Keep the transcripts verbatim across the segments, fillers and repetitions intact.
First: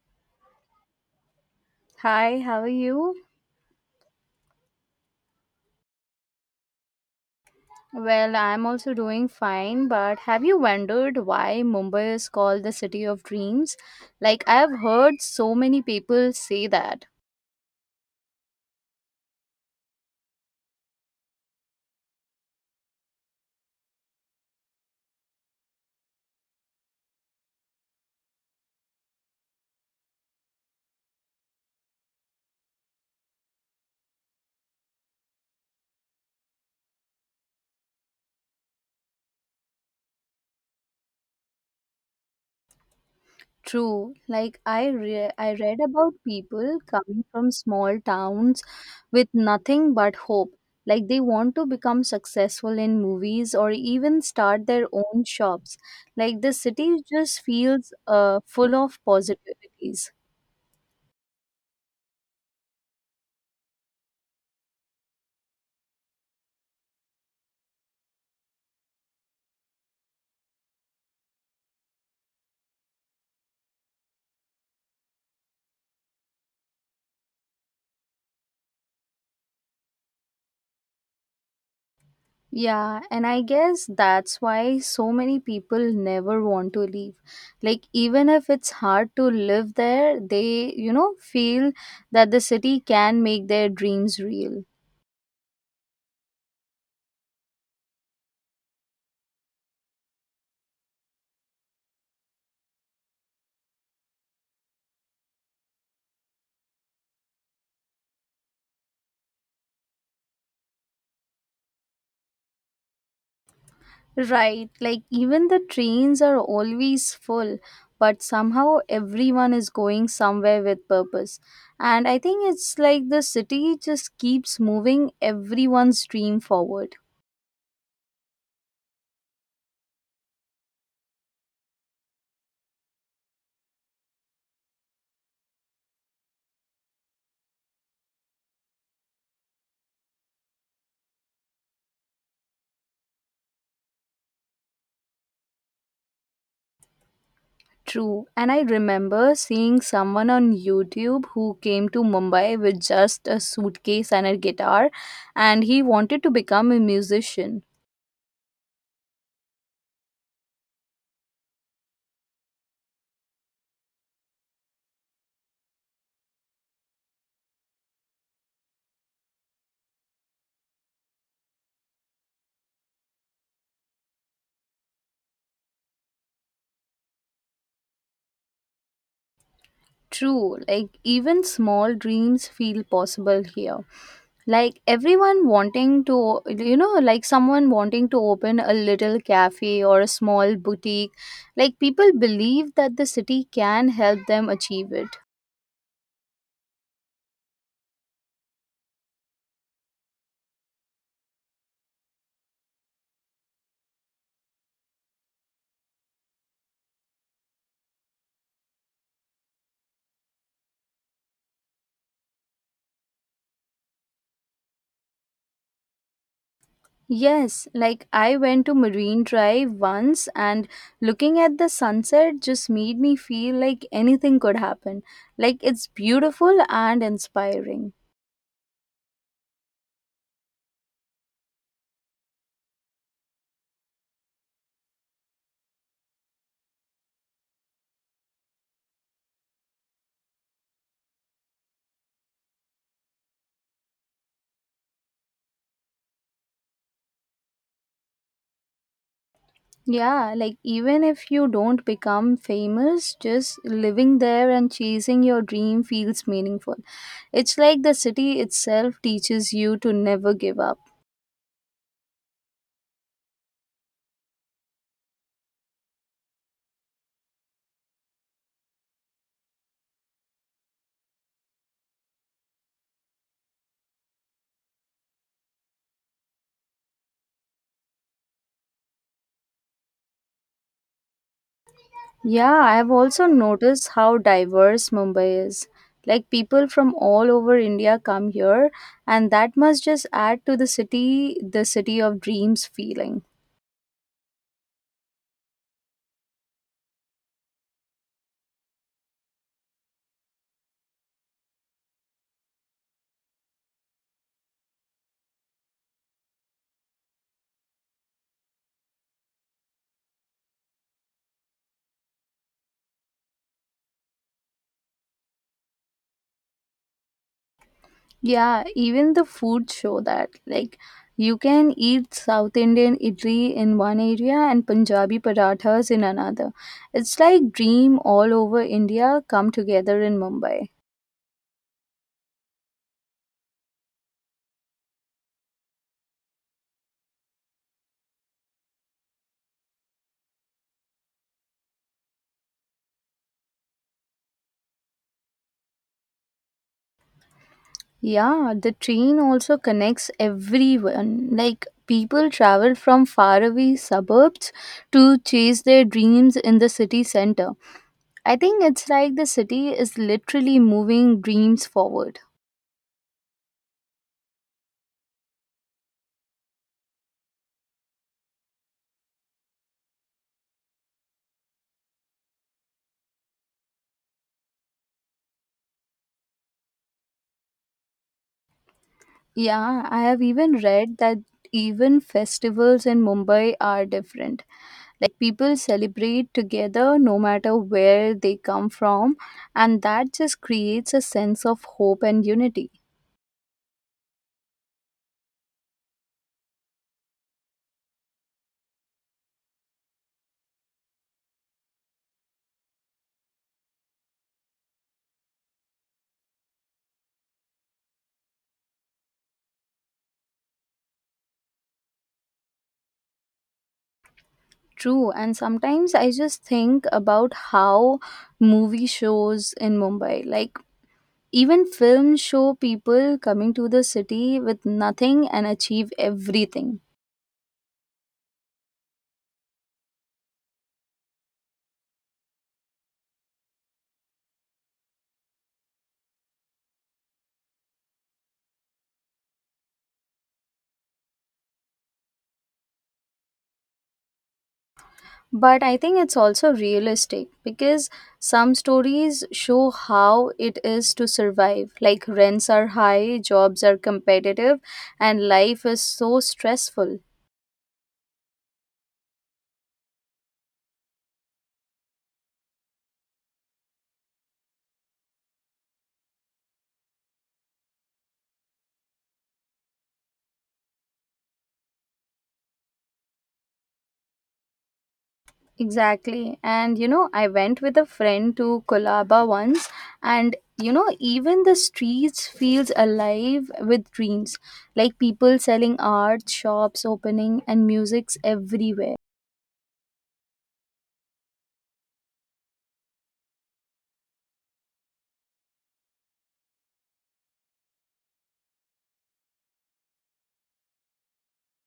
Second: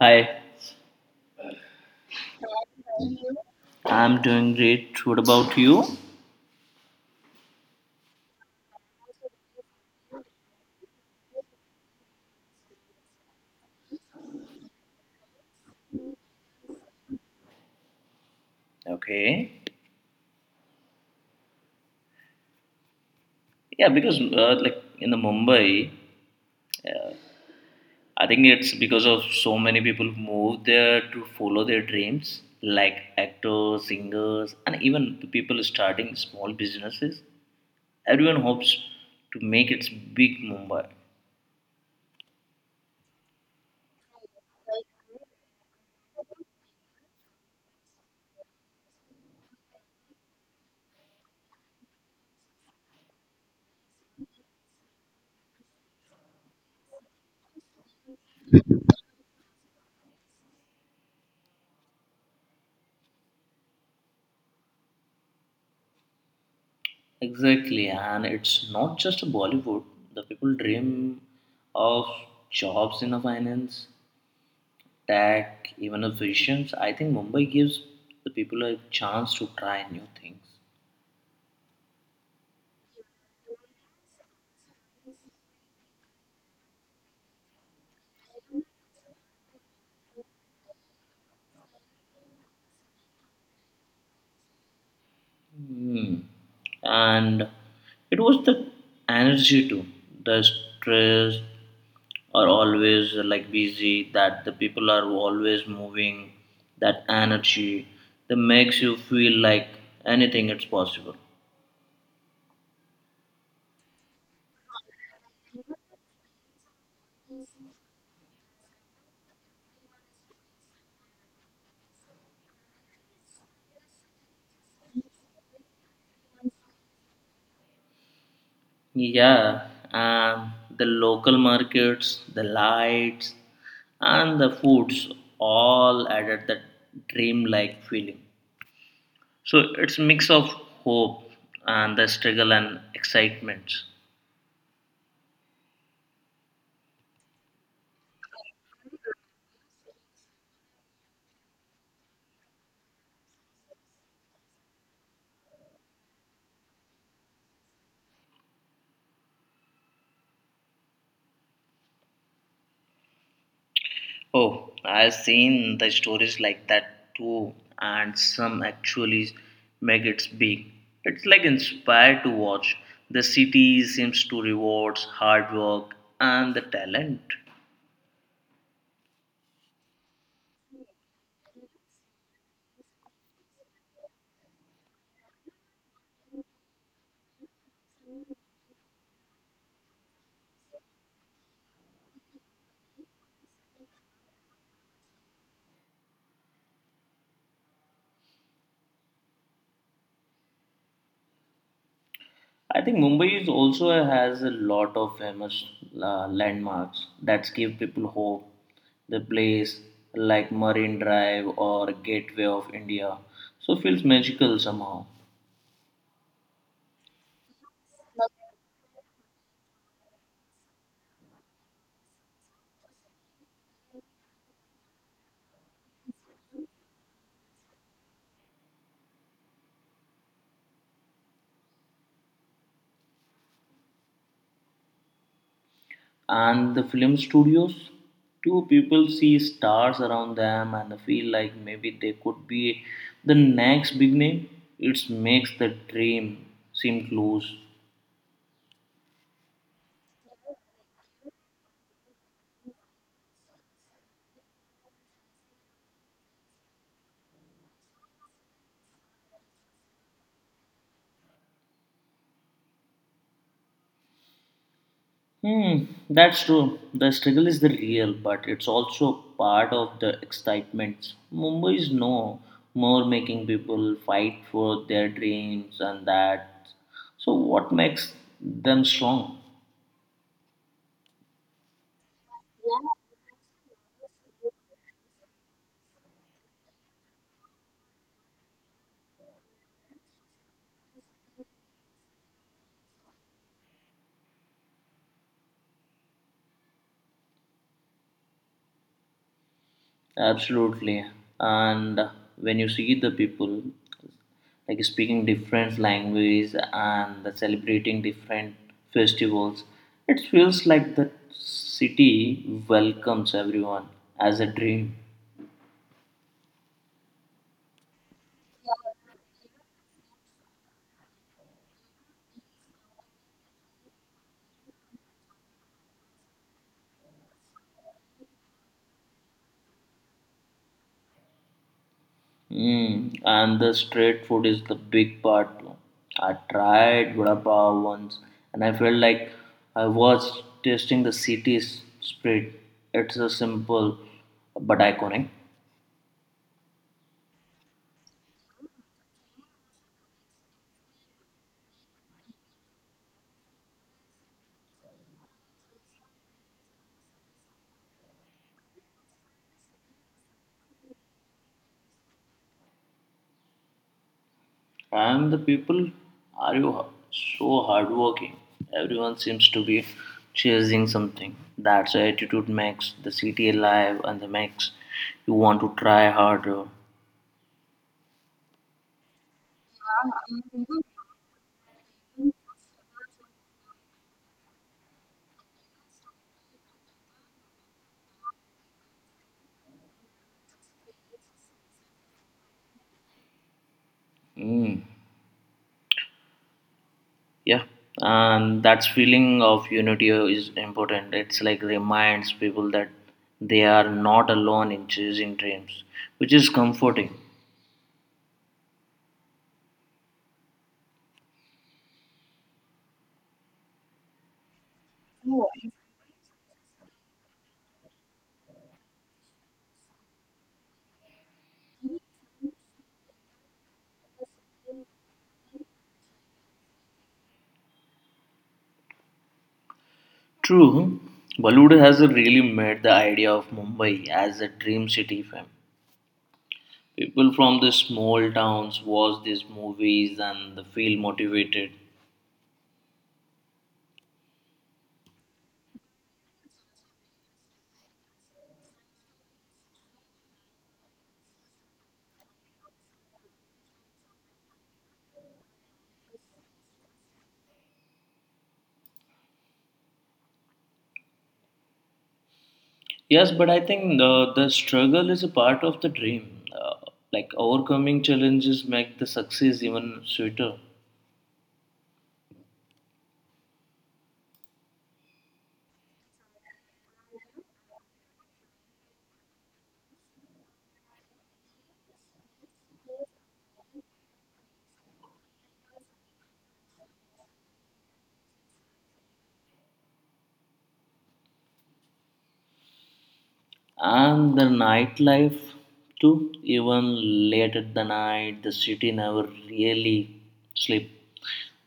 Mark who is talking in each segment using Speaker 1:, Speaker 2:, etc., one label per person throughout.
Speaker 1: Hi,
Speaker 2: Hi, how are you?
Speaker 1: I'm doing great. What about you?
Speaker 2: Well, I'm also doing fine, but have you wondered why Mumbai is called the city of dreams? Like I've heard so many people say that.
Speaker 1: Okay. Yeah, because uh, like in the Mumbai, uh, I think it's because of so many people move there to follow their dreams, like actors, singers, and even the people starting small businesses. Everyone hopes to make its big Mumbai.
Speaker 2: True. Like I re- I read about people coming from small towns with nothing but hope. Like they want to become successful in movies or even start their own shops. Like the city just feels uh, full of positivities.
Speaker 1: Exactly, and it's not just Bollywood. The people dream of jobs in the finance, tech, even a visions, I think Mumbai gives the people a chance to try new things.
Speaker 2: Yeah, and I guess that's why so many people never want to leave. Like, even if it's hard to live there, they, you know, feel that the city can make their dreams real.
Speaker 1: Hmm. And it was the energy too. The stress are always like busy, that the people are always moving, that energy that makes you feel like anything it's possible.
Speaker 2: Right, like, even the trains are always full, but somehow everyone is going somewhere with purpose. And I think it's like the city just keeps moving everyone's dream forward.
Speaker 1: Yeah, and the local markets, the lights, and the foods all added that dreamlike feeling. So it's mix of hope and the struggle and excitement.
Speaker 2: True. And I remember seeing someone on YouTube who came to Mumbai with just a suitcase and a guitar, and he wanted to become a musician.
Speaker 1: Oh, I've seen the stories like that too, and some actually make it big. It's like inspired to watch. The city seems to rewards hard work and the talent.
Speaker 2: True. Like, even small dreams feel possible here. Like, everyone wanting to, you know, like someone wanting to open a little cafe or a small boutique. Like, people believe that the city can help them achieve it.
Speaker 1: I think Mumbai is also has a lot of famous uh, landmarks that give people hope. The place like Marine Drive or Gateway of India, so feels magical somehow.
Speaker 2: Yes, like I went to Marine Drive once and looking at the sunset just made me feel like anything could happen. Like it's beautiful and inspiring.
Speaker 1: And the film studios, too, people see stars around them and feel like maybe they could be the next big name. It makes the dream seem close.
Speaker 2: Yeah, like even if you don't become famous, just living there and chasing your dream feels meaningful. It's like the city itself teaches you to never give up.
Speaker 1: Hmm, that's true. The struggle is the real, but it's also part of the excitement. Mumbai is no more making people fight for their dreams and that. So, what makes them strong?
Speaker 2: Yeah, I've also noticed how diverse Mumbai is. Like people from all over India come here, and that must just add to the city, the city of dreams feeling.
Speaker 1: Absolutely. And when you see the people, like speaking different language and the celebrating different festivals, it feels like the city welcomes everyone as a dream.
Speaker 2: Yeah, even the food show that. Like you can eat South Indian idli in one area and Punjabi parathas in another. It's like dream all over India come together in Mumbai.
Speaker 1: Mm, and the street food is the big part too. I tried vada pav once and I felt like I was tasting the city's spirit. It's a simple but iconic.
Speaker 2: Yeah, the train also connects everyone. Like people travel from faraway suburbs to chase their dreams in the city center. I think it's like the city is literally moving dreams forward.
Speaker 1: And the people are you h- so hardworking. Everyone seems to be chasing something. That's the attitude makes the city alive and the makes you want to try harder.
Speaker 2: Yeah, I have even read that even festivals in Mumbai are different. Like people celebrate together no matter where they come from, and that just creates a sense of hope and unity.
Speaker 1: Mm, yeah, and that feeling of unity is important, it's like reminds people that they are not alone in chasing dreams, which is comforting.
Speaker 2: True, and sometimes I just think about how movie shows in Mumbai, like even films show people coming to the city with nothing and achieve everything.
Speaker 1: True, Bollywood has really made the idea of Mumbai as a dream city fam. People from the small towns watch these movies and they feel motivated.
Speaker 2: But I think it's also realistic because some stories show how it is to survive. Like rents are high, jobs are competitive, and life is so stressful.
Speaker 1: Yes, but I think the, the struggle is a part of the dream. Uh, like overcoming challenges make the success even sweeter.
Speaker 2: Exactly. And you know, I went with a friend to Kolaba once and you know, even the streets feels alive with dreams. Like people selling art, shops opening and music's everywhere.
Speaker 1: And the nightlife too, even late at the night the city never really sleep.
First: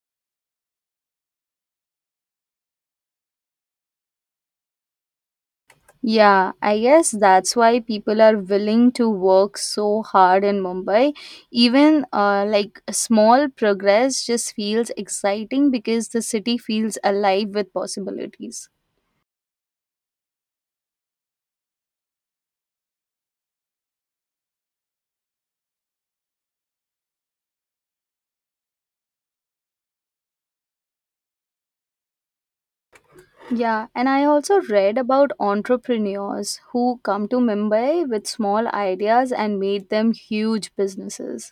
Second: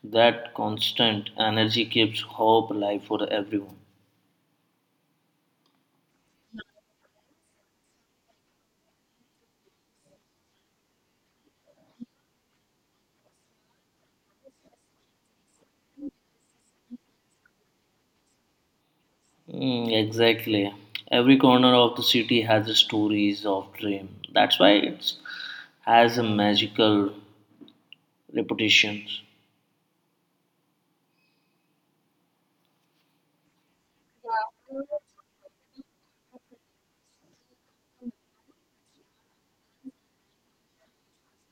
Speaker 1: That constant energy keeps hope alive for everyone.
Speaker 2: Yeah, I guess that's why people are willing to work so hard in Mumbai. Even uh, like small progress just feels exciting because the city feels alive with possibilities.
Speaker 1: Mm, exactly. Every corner of the city has a stories of dream. That's why it has a magical reputation.
Speaker 2: Yeah, and I also read about entrepreneurs who come to Mumbai with small ideas and made them huge businesses.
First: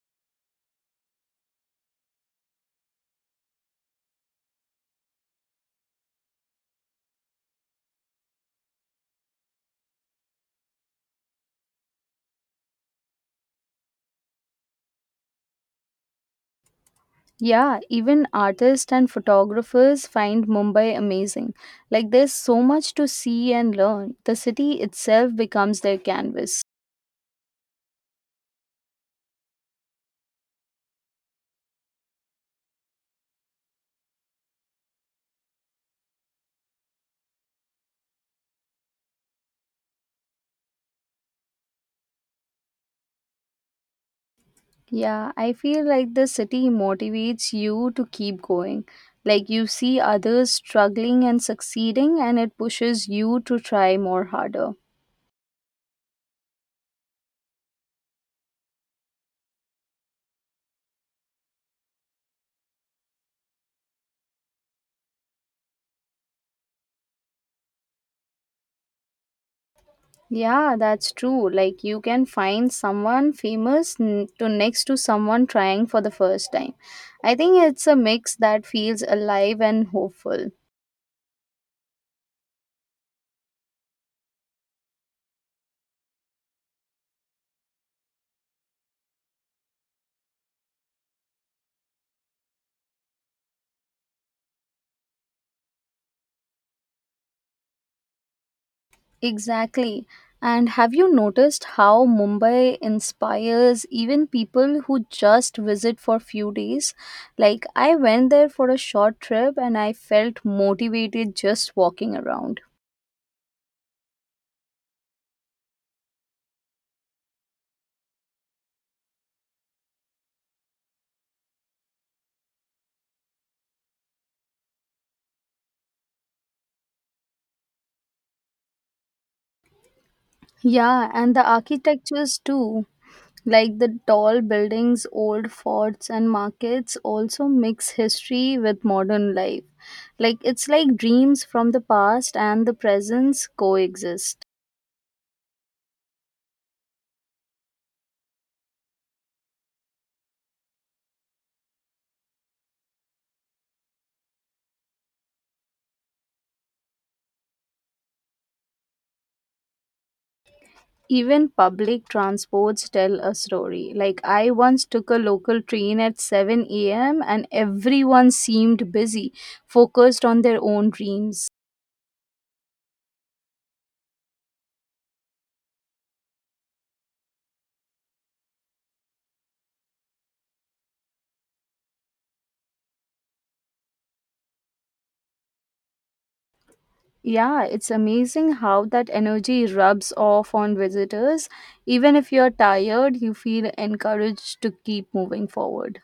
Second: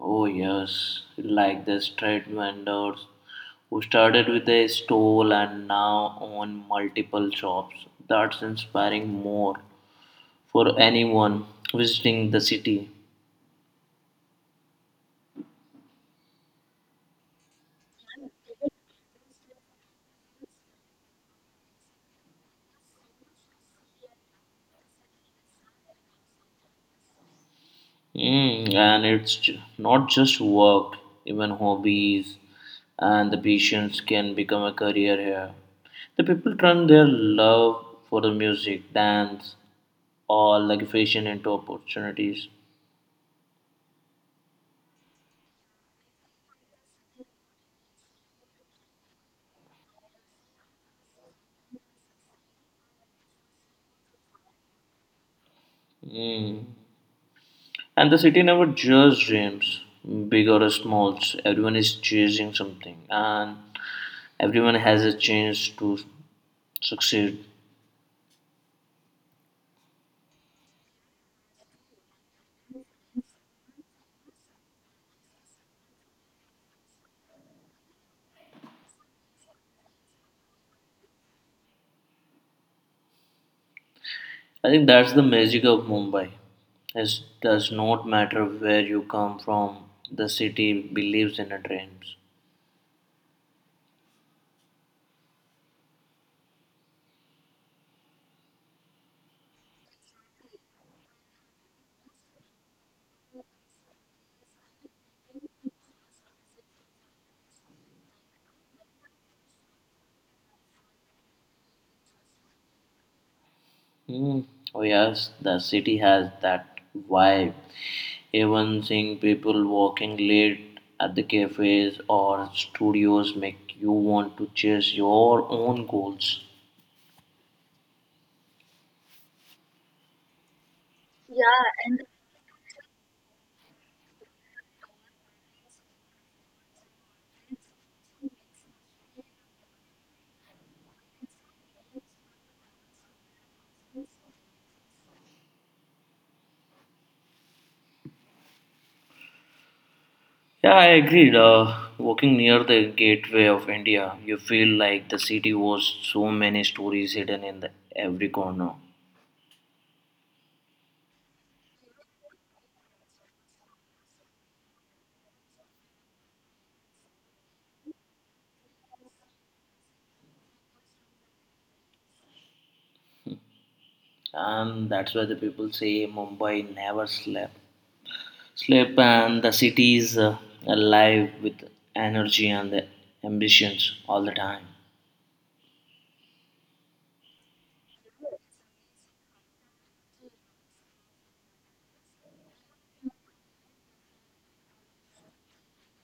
Speaker 1: Oh yes, like the street vendors who started with a stall and now own multiple shops. That's inspiring more for anyone visiting the city.
Speaker 2: Yeah, even artists and photographers find Mumbai amazing. Like, there's so much to see and learn. The city itself becomes their canvas.
Speaker 1: Mm, and it's ju- not just work, even hobbies and the patience can become a career here. The people turn their love for the music, dance, or like fashion into opportunities.
Speaker 2: Yeah, I feel like the city motivates you to keep going. Like, you see others struggling and succeeding, and it pushes you to try more harder.
Speaker 1: And the city never just dreams, big or small. Everyone is chasing something, and everyone has a chance to succeed.
Speaker 2: Yeah, that's true. Like you can find someone famous n- to next to someone trying for the first time. I think it's a mix that feels alive and hopeful.
Speaker 1: I think that's the magic of Mumbai. It does not matter where you come from, the city believes in a dreams.
Speaker 2: Exactly. And have you noticed how Mumbai inspires even people who just visit for few days? Like I went there for a short trip and I felt motivated just walking around.
Speaker 1: Hmm. Oh yes, the city has that vibe. Even seeing people walking late at the cafes or studios make you want to chase your own goals.
Speaker 2: Yeah, and the architectures too. Like the tall buildings, old forts, and markets also mix history with modern life. Like it's like dreams from the past and the present coexist.
Speaker 1: Yeah, I agreed. Uh, walking near the gateway of India, you feel like the city was so many stories hidden in the every corner.
Speaker 2: Even public transports tell a story. Like I once took a local train at seven a m and everyone seemed busy, focused on their own dreams.
Speaker 1: And that's why the people say Mumbai never slept. Sleep and the city is uh, alive with energy and the ambitions all the time.
Speaker 2: Yeah, it's amazing how that energy rubs off on visitors. Even if you're tired, you feel encouraged to keep moving forward.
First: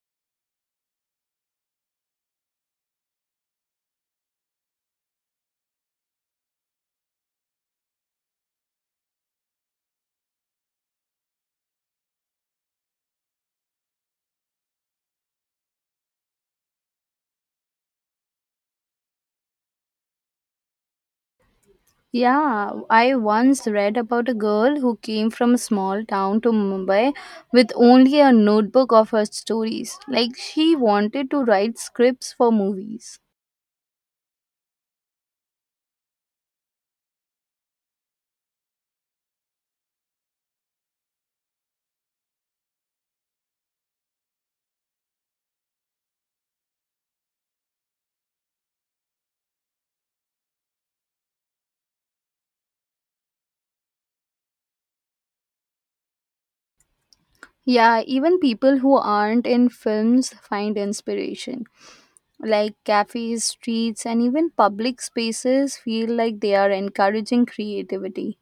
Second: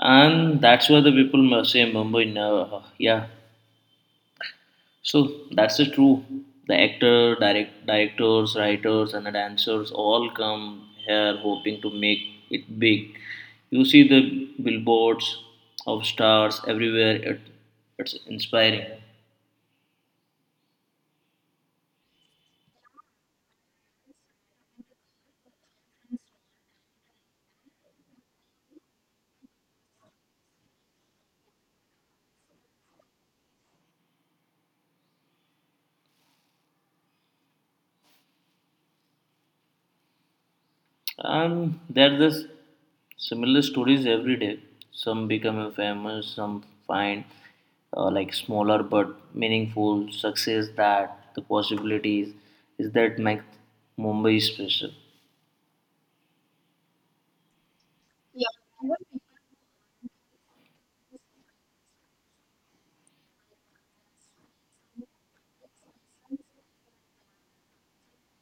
Speaker 1: And that's why the people must say Mumbai never. Yeah. So that's the true. The actor, direct, directors, writers, and the dancers all come here hoping to make it big. You see the billboards of stars everywhere. It, it's inspiring.
Speaker 2: Yeah, I once read about a girl who came from a small town to Mumbai with only a notebook of her stories. Like, she wanted to write scripts for movies.
Speaker 1: And there are similar stories every day. Some become famous, some find uh, like smaller but meaningful success that the possibilities is that make Mumbai special.
Speaker 2: Yeah, even people who aren't in films find inspiration. Like cafes, streets, and even public spaces feel like they are encouraging creativity.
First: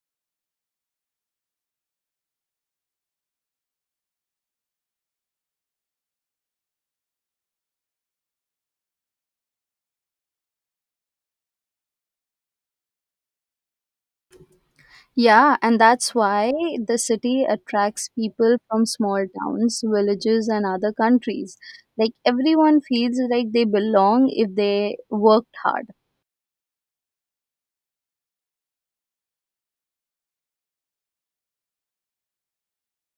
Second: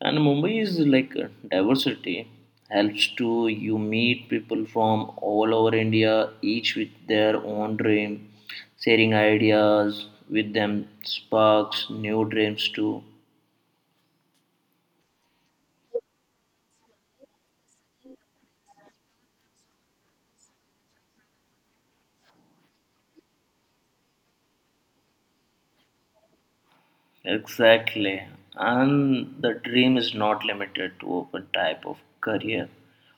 Speaker 1: And Mumbai is like a diversity helps to you meet people from all over India, each with their own dream, sharing ideas with them sparks new dreams too.
Speaker 2: Yeah, and that's why the city attracts people from small towns, villages, and other countries. Like everyone feels like they belong if they worked hard.
Speaker 1: Exactly. And the dream is not limited to open type of career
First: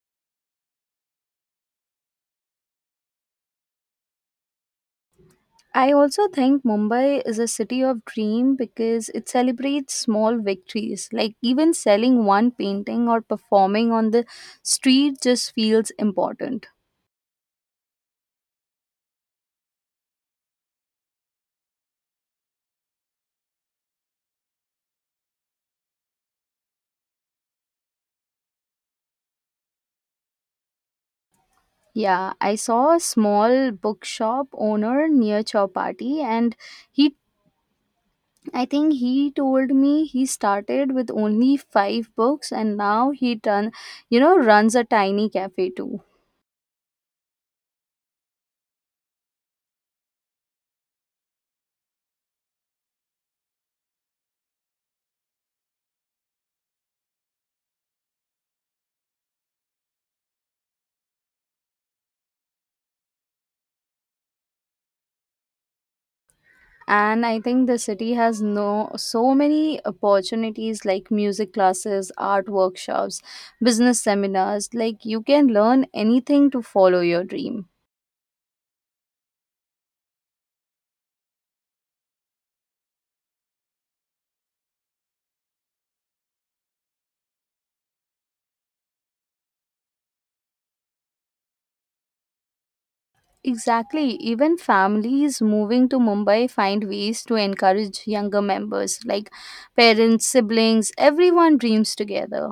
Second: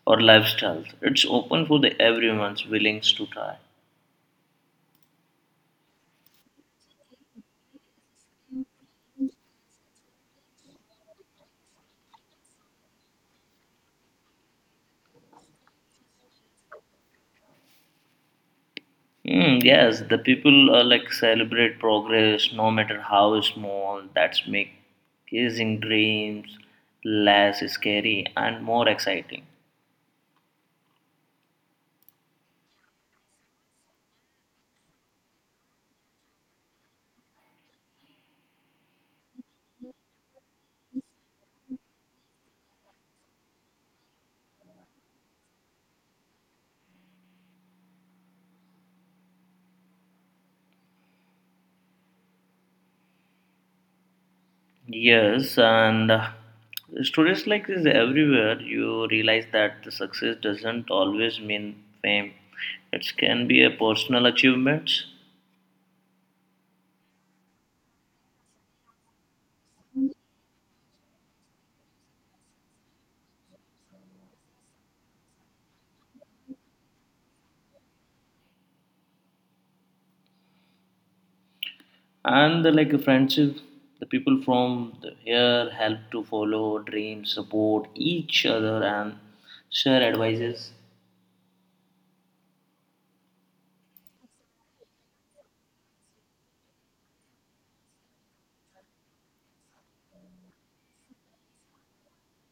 Speaker 1: or lifestyles. It's open for the everyone's willing to try.
Speaker 2: I also think Mumbai is a city of dream because it celebrates small victories. Like even selling one painting or performing on the street just feels important.
Speaker 1: Mm, yes, the people uh, like celebrate progress no matter how small. That's make chasing dreams less scary and more exciting.
Speaker 2: Yeah, I saw a small bookshop owner near Chowpatty and he I think he told me he started with only five books and now he done you know runs a tiny cafe too.
Speaker 1: Yes, and uh, stories like this everywhere. You realize that the success doesn't always mean fame. It can be a personal achievement.
Speaker 2: And I think the city has no so many opportunities like music classes, art workshops, business seminars like you can learn anything to follow your dream.
Speaker 1: And uh, like a friendship. The people from the here help to follow dreams, support each other, and share advices.
Speaker 2: Exactly. Even families moving to Mumbai find ways to encourage younger members, like parents, siblings, everyone dreams together.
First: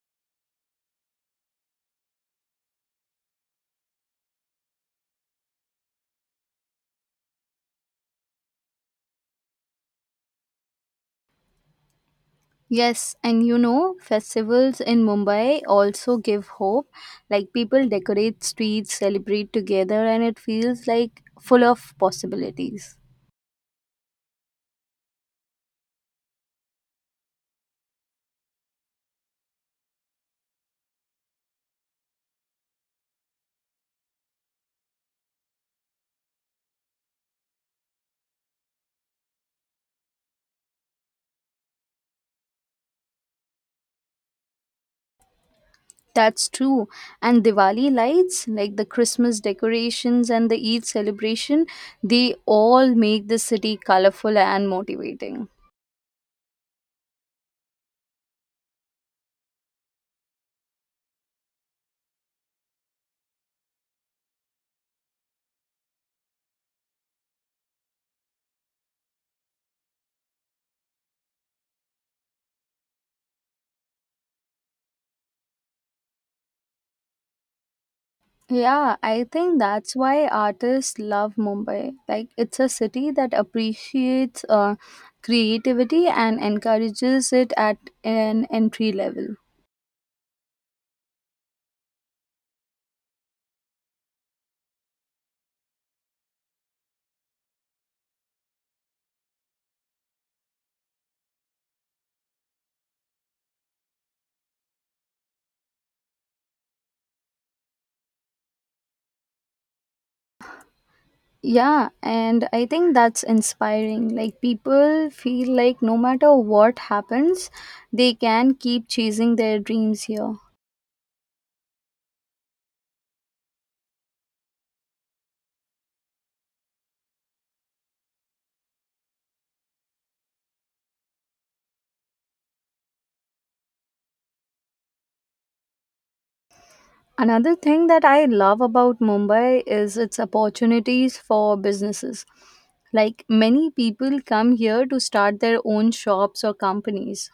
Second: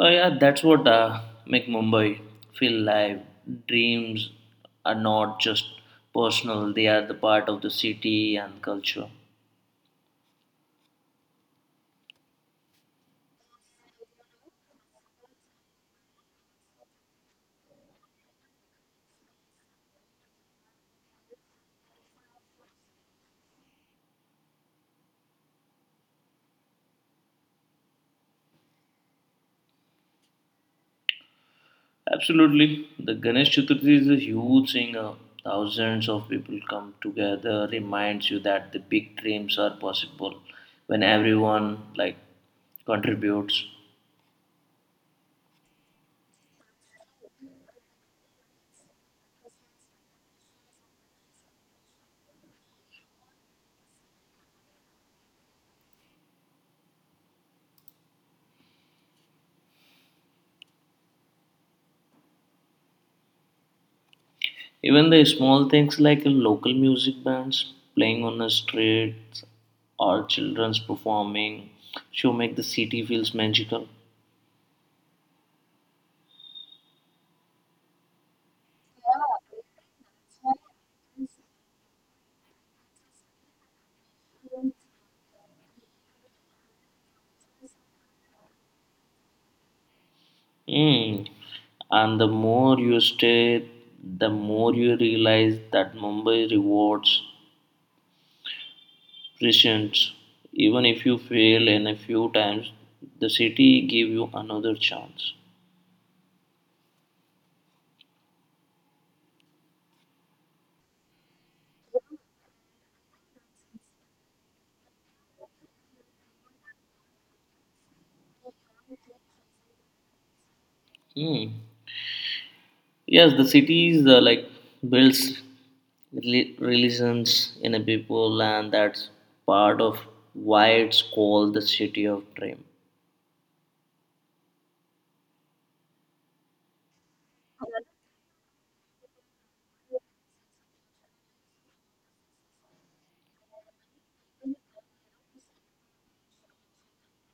Speaker 1: Oh yeah, that's what uh, make Mumbai feel live. Dreams are not just personal; they are the part of the city and culture.
Speaker 2: Yes, and you know, festivals in Mumbai also give hope. Like people decorate streets, celebrate together, and it feels like full of possibilities.
Speaker 1: Absolutely. The Ganesh Chaturthi is a huge thing. Uh, thousands of people come together, reminds you that the big dreams are possible when everyone like contributes.
Speaker 2: That's true. And Diwali lights, like the Christmas decorations and the Eid celebration, they all make the city colorful and motivating.
Speaker 1: Even the small things like local music bands playing on the streets or children's performing show make the city feels magical.
Speaker 2: Yeah, I think that's why artists love Mumbai. Like, it's a city that appreciates uh, creativity and encourages it at an entry level.
Speaker 1: Mm. And the more you stay, the more you realize that Mumbai rewards presence even if you fail in a few times, the city give you another chance.
Speaker 2: Yeah, and I think that's inspiring. Like, people feel like no matter what happens, they can keep chasing their dreams here.
Speaker 1: Hmm. Yes, the cities uh, like builds reli- religions in a people, and that's part of why it's called the city of dream.
Speaker 2: Another thing that I love about Mumbai is its opportunities for businesses. Like many people come here to start their own shops or companies.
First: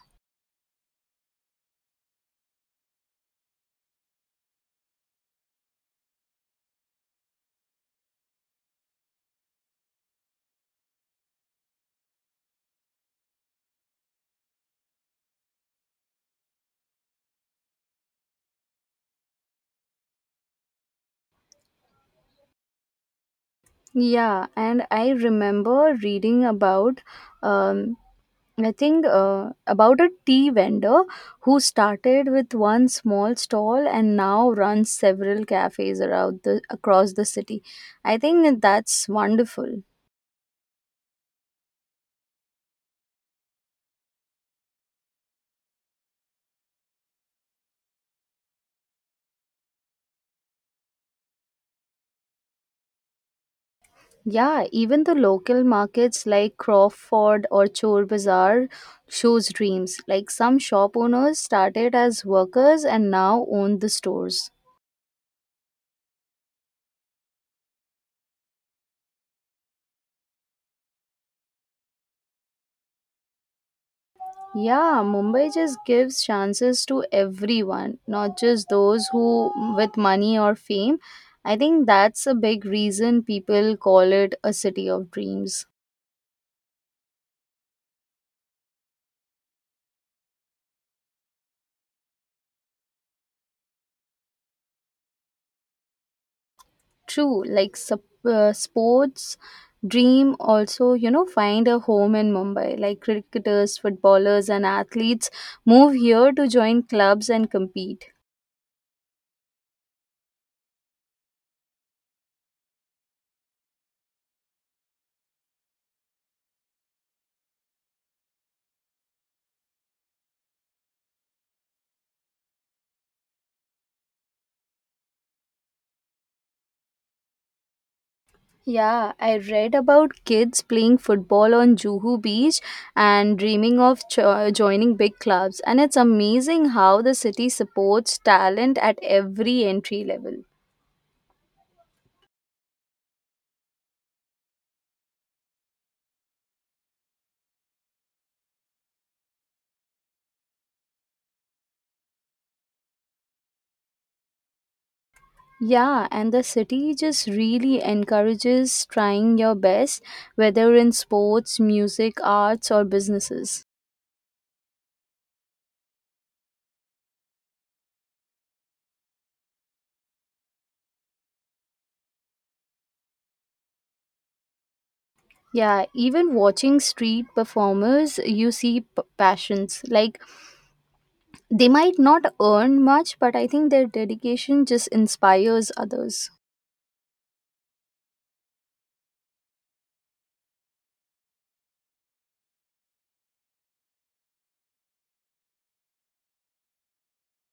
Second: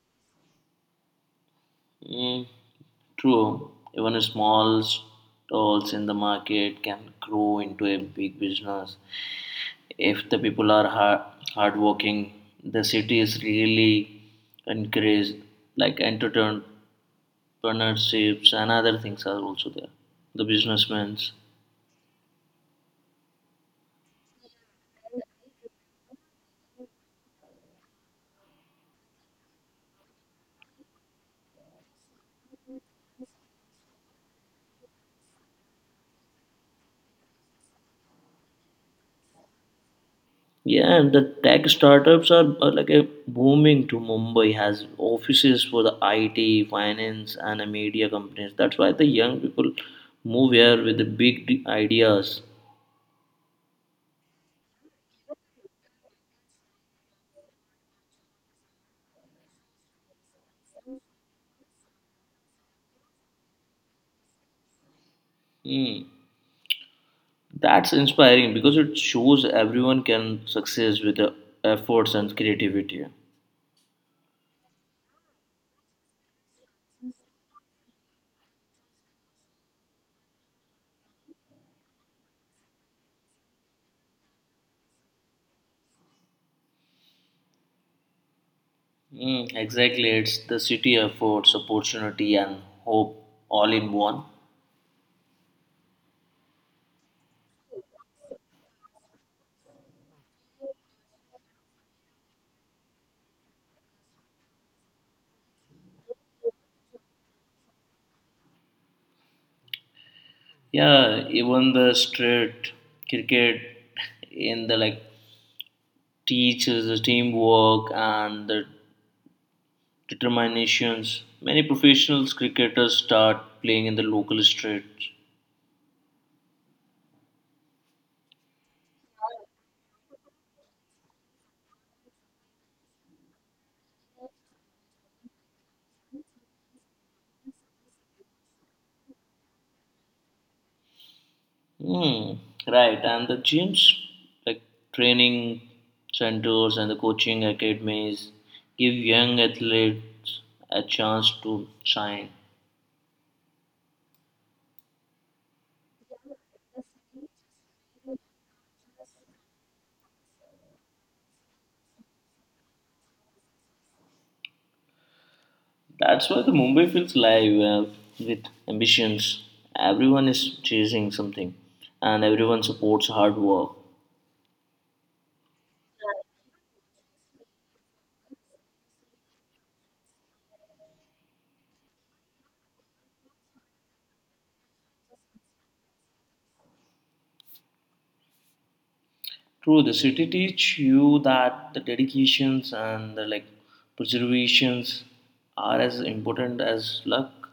Speaker 1: Hmm. True, even small stalls in the market can grow into a big business if the people are hard hardworking. The city is really encouraged, like entrepreneurships and other things are also there. The businessmen,
Speaker 2: Yeah, and I remember reading about, um, I think, uh, about a tea vendor who started with one small stall and now runs several cafes around the across the city. I think that's wonderful.
Speaker 1: yeah, and the tech startups are, are like a booming to Mumbai. Has offices for the I T, finance, and the media companies. That's why the young people move here with the big d- ideas.
Speaker 2: Yeah, even the local markets like Crawford or Chor Bazaar shows dreams. Like some shop owners started as workers and now own the stores.
Speaker 1: Hmm. That's inspiring because it shows everyone can success with the efforts and creativity.
Speaker 2: Yeah, Mumbai just gives chances to everyone, not just those who with money or fame. I think that's a big reason people call it a city of dreams.
Speaker 1: Mm, exactly, it's the city affords opportunity and hope all in one.
Speaker 2: True, like sup- uh, sports dream also, you know, find a home in Mumbai. Like cricketers, footballers, and athletes move here to join clubs and compete.
Speaker 1: Yeah, even the street cricket in the like teaches the teamwork and the determinations. Many professionals cricketers start playing in the local streets.
Speaker 2: Yeah, I read about kids playing football on Juhu Beach and dreaming of jo- joining big clubs. And it's amazing how the city supports talent at every entry level.
Speaker 1: Hmm. Right, and the gyms, like training centers and the coaching academies, give young athletes a chance to shine.
Speaker 2: Yeah, and the city just really encourages trying your best, whether in sports, music, arts, or businesses.
Speaker 1: That's why the Mumbai feels live uh, with ambitions. Everyone is chasing something, and everyone supports hard work.
Speaker 2: Yeah, even watching street performers, you see p- passions. Like, they might not earn much, but I think their dedication just inspires others.
Speaker 1: True, the city teach you that the dedications and the like preservations are as important as luck.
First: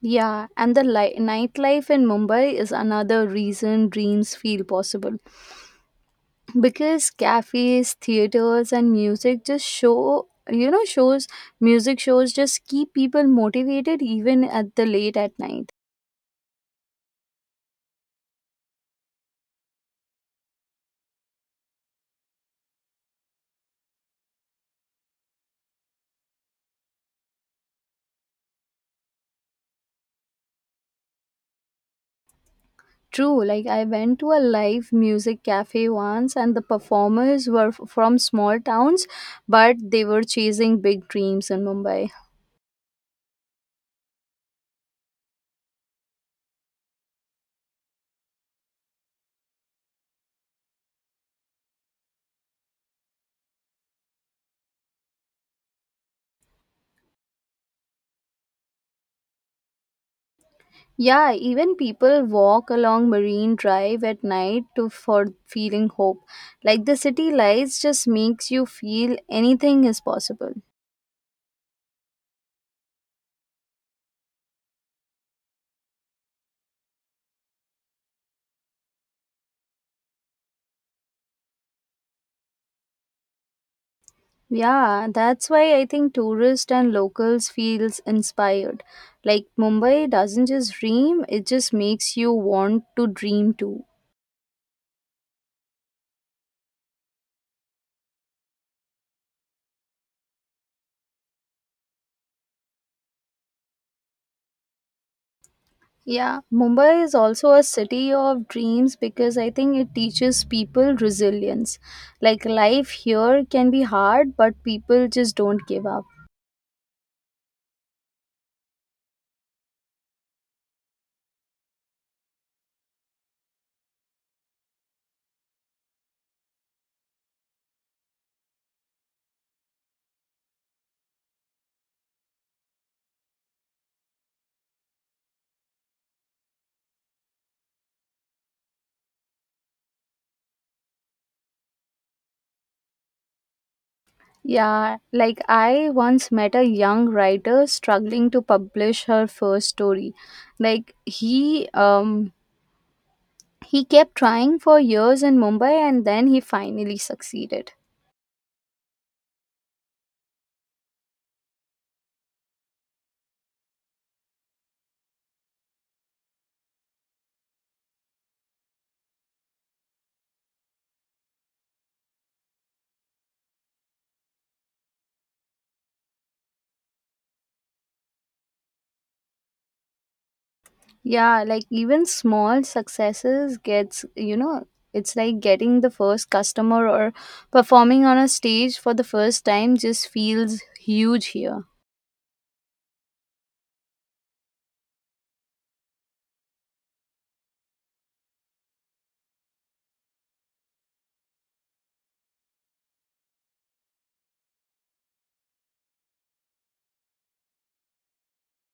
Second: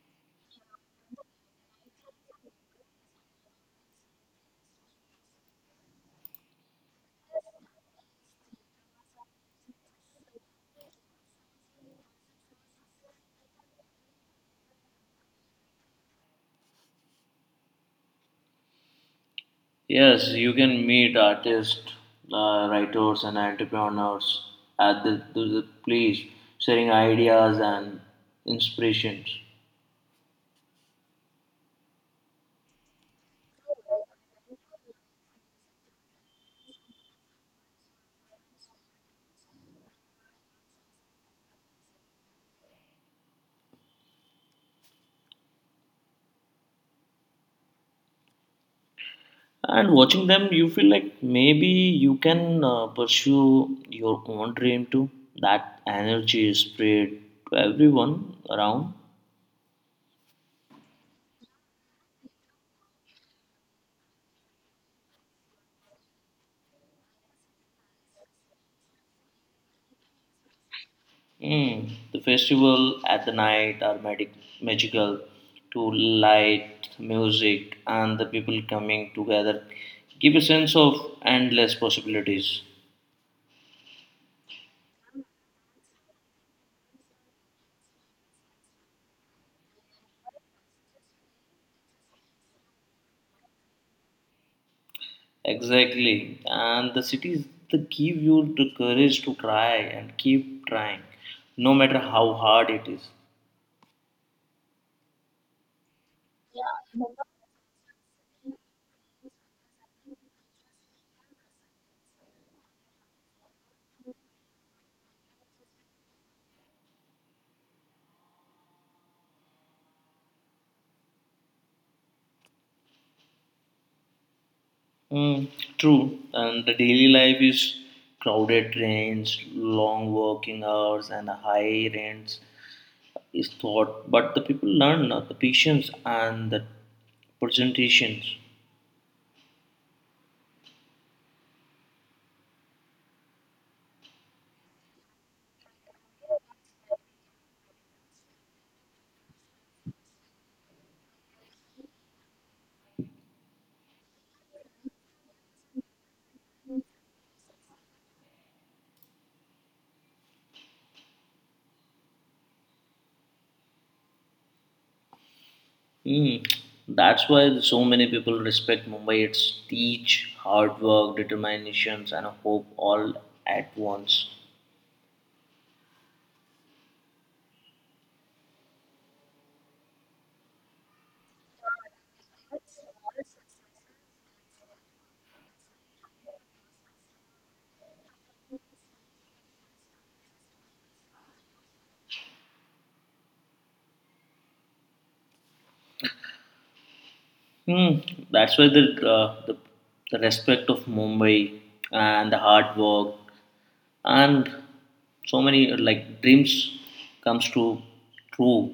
Speaker 2: Yeah, and the li- nightlife in Mumbai is another reason dreams feel possible. Because cafes, theaters, and music just show you know shows music shows just keep people motivated even at the late at night.
Speaker 1: Yes, you can meet artists, uh, writers, and entrepreneurs at the, the, the place, sharing ideas and inspirations.
Speaker 2: True, like I went to a live music cafe once and the performers were f- from small towns, but they were chasing big dreams in Mumbai.
Speaker 1: And watching them, you feel like maybe you can uh, pursue your own dream too. That energy is spread to everyone around.
Speaker 2: Yeah, even people walk along Marine Drive at night to for feeling hope, like the city lights just makes you feel anything is possible.
Speaker 1: Mm. The festival at the night are magic- magical to light, music, and the people coming together give a sense of endless possibilities.
Speaker 2: Yeah, that's why I think tourists and locals feels inspired. Like Mumbai doesn't just dream, it just makes you want to dream too.
Speaker 1: Exactly. And the cities that give you the courage to try and keep trying, no matter how hard it is.
Speaker 2: Yeah, Mumbai is also a city of dreams because I think it teaches people resilience. Like life here can be hard, but people just don't give up.
Speaker 1: Mm, true, and the daily life is crowded trains, long working hours, and high rents is thought. But the people learn uh, the patience and the presentations.
Speaker 2: Yeah, like I once met a young writer struggling to publish her first story. Like he um he kept trying for years in Mumbai and then he finally succeeded.
Speaker 1: Mm, that's why so many people respect Mumbai. It's teach, hard work, determinations, and hope all at once.
Speaker 2: Yeah, like even small successes gets, you know, it's like getting the first customer or performing on a stage for the first time just feels huge here.
Speaker 1: Hmm. That's why the, uh, the the respect of Mumbai and the hard work and so many like dreams comes to true.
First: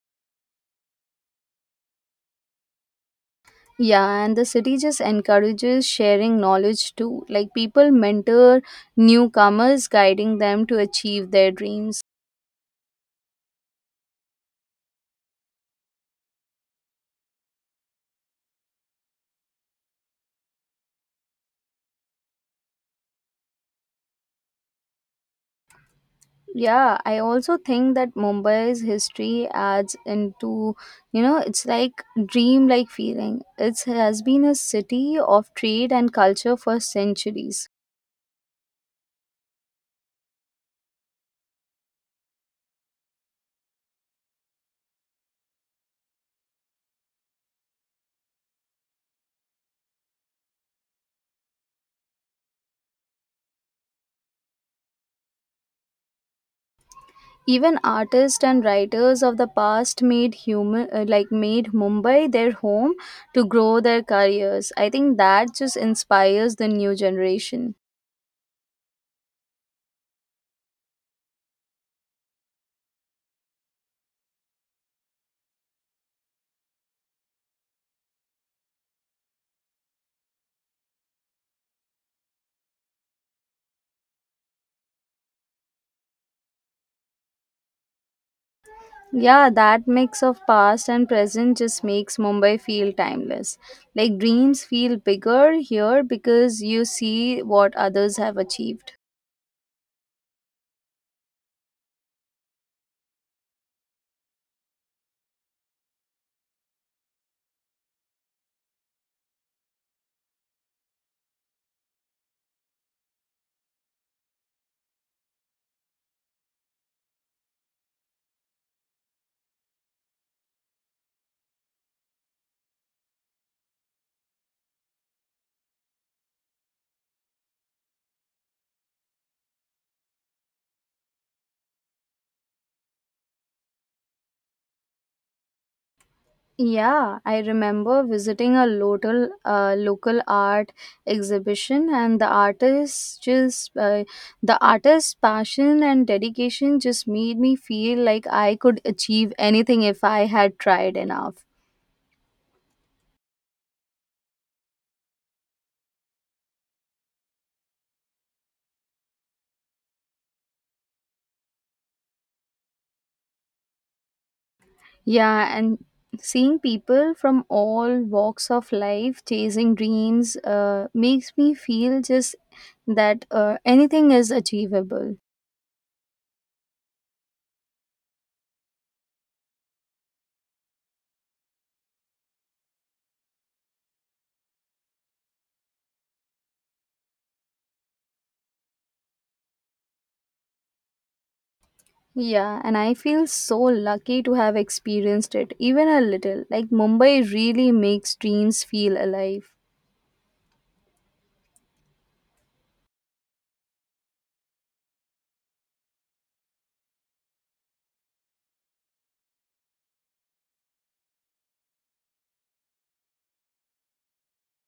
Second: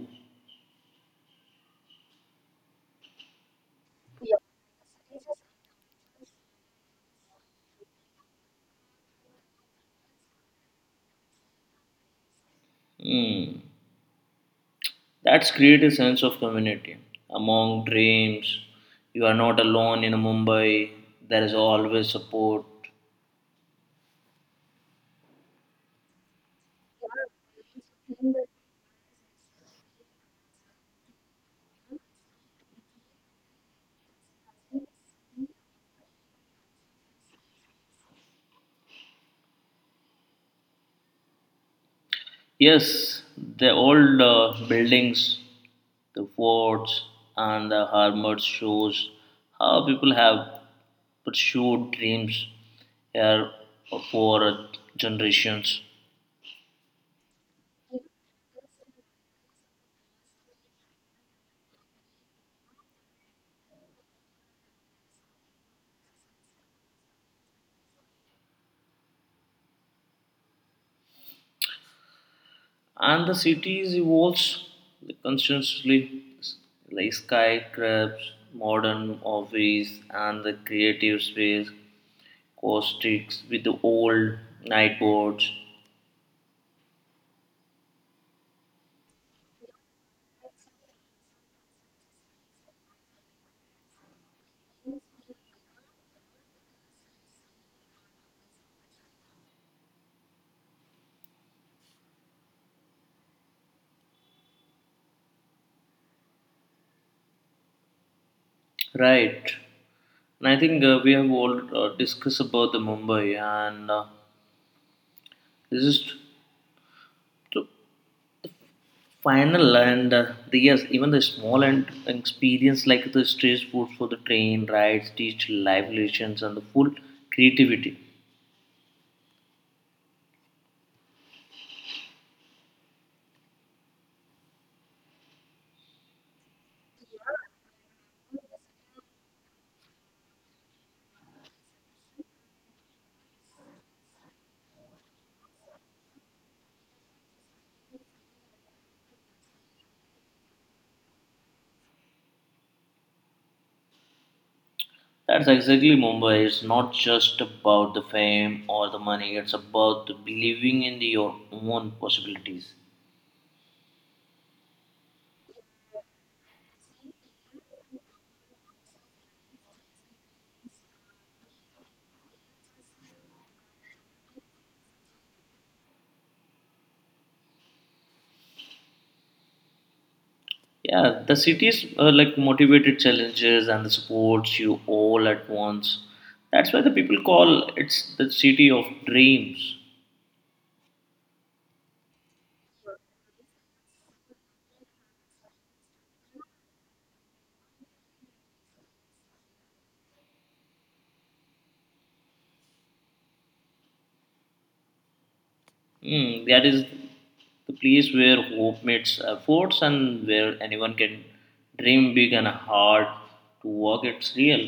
Speaker 2: Yeah, and the city just encourages sharing knowledge too. Like people mentor newcomers, guiding them to achieve their dreams.
Speaker 1: Hmm. That's create a sense of community among dreams. You are not alone in Mumbai, there is always support.
Speaker 2: Yeah, I also think that Mumbai's history adds into, you know, it's like dreamlike feeling. It has been a city of trade and culture for centuries.
Speaker 1: Yes, the old uh, buildings, the forts, and the armored shows how people have pursued dreams here for generations.
Speaker 2: Even artists and writers of the past made human uh, like made Mumbai their home to grow their careers. I think that just inspires the new generation.
Speaker 1: And the cities evolves constantly, like skyscrapers, modern office, and the creative space caustics with the old night boards.
Speaker 2: Yeah, that mix of past and present just makes Mumbai feel timeless. Like dreams feel bigger here because you see what others have achieved.
Speaker 1: Right, and I think uh, we have all uh, discussed about the Mumbai, and uh, this is the final, and uh, the yes even the small and experience like the street food for the train rides teach live relations and the full creativity.
Speaker 2: Yeah, I remember visiting a local uh, local art exhibition and the artists just uh, the artist's passion and dedication just made me feel like I could achieve anything if I had tried enough.
Speaker 1: That's exactly Mumbai. It's not just about the fame or the money, it's about the believing in the- your own possibilities.
Speaker 2: Yeah, and seeing people from all walks of life chasing dreams uh, makes me feel just that uh, anything is achievable.
Speaker 1: Yeah, the cities uh, like motivated challenges and the supports you all at once. That's why the people call it's the city of dreams.
Speaker 2: Yeah, and I feel so lucky to have experienced it, even a little. Like, Mumbai really makes dreams feel alive.
Speaker 1: Hmm, that is the place where hope meets efforts and where anyone can dream big and hard to work. It's real.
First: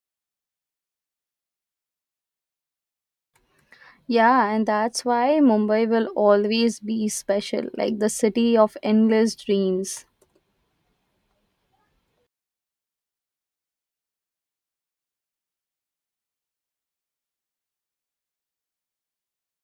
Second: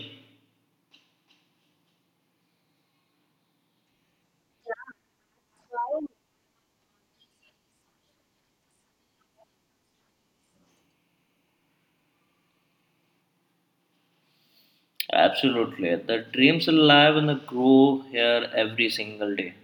Speaker 2: Yeah, and that's why Mumbai will always be special, like the city of endless dreams.
Speaker 1: Absolutely. The dreams alive and grow here every single day.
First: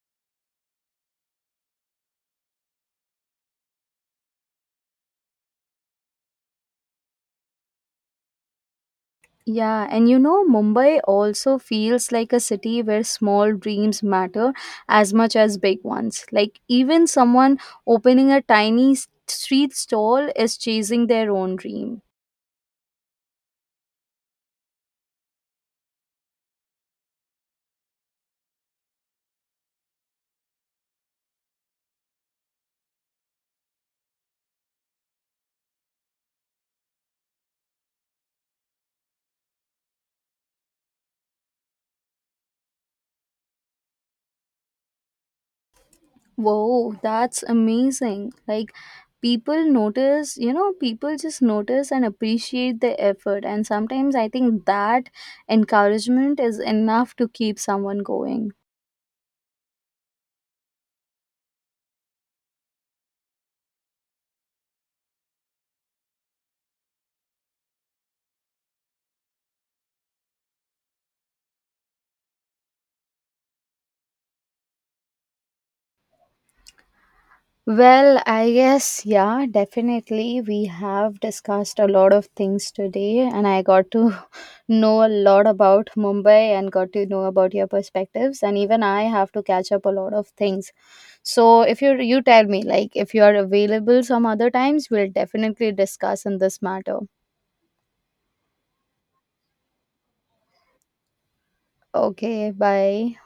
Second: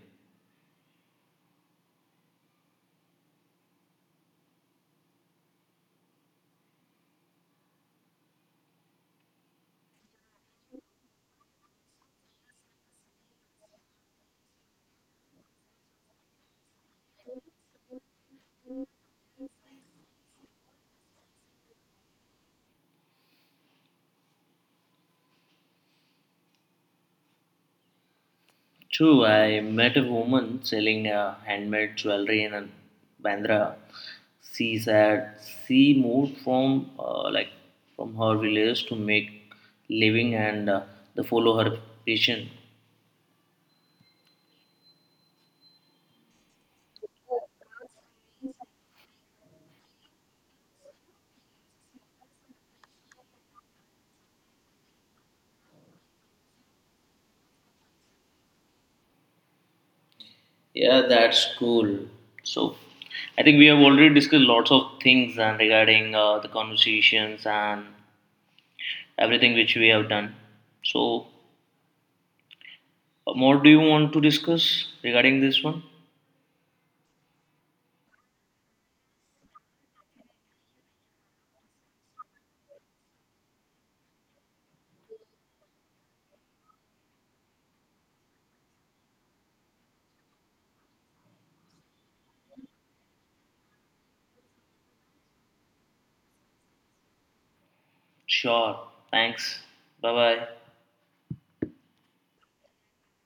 Speaker 2: Yeah, and you know, Mumbai also feels like a city where small dreams matter as much as big ones. Like, even someone opening a tiny s- street stall is chasing their own dream.
Speaker 1: True, I met a woman selling uh, handmade jewelry in uh, Bandra. She said she moved from uh, like from her village to make living and uh, to follow her passion.
Speaker 2: Whoa, that's amazing. Like, people notice, you know, people just notice and appreciate the effort. And sometimes I think that encouragement is enough to keep someone going.
Speaker 1: Yeah, that's cool. So, I think we have already discussed lots of things and regarding uh, the conversations and everything which we have done. So, more do you want to discuss regarding this one?
Speaker 2: Well, I guess, yeah, definitely. We have discussed a lot of things today, and I got to know a lot about Mumbai and got to know about your perspectives. And even I have to catch up a lot of things. So, if you you tell me, like, if you are available some other times, we'll definitely discuss in this matter.
Speaker 1: Sure. Thanks. Bye bye.
Speaker 2: Okay, bye.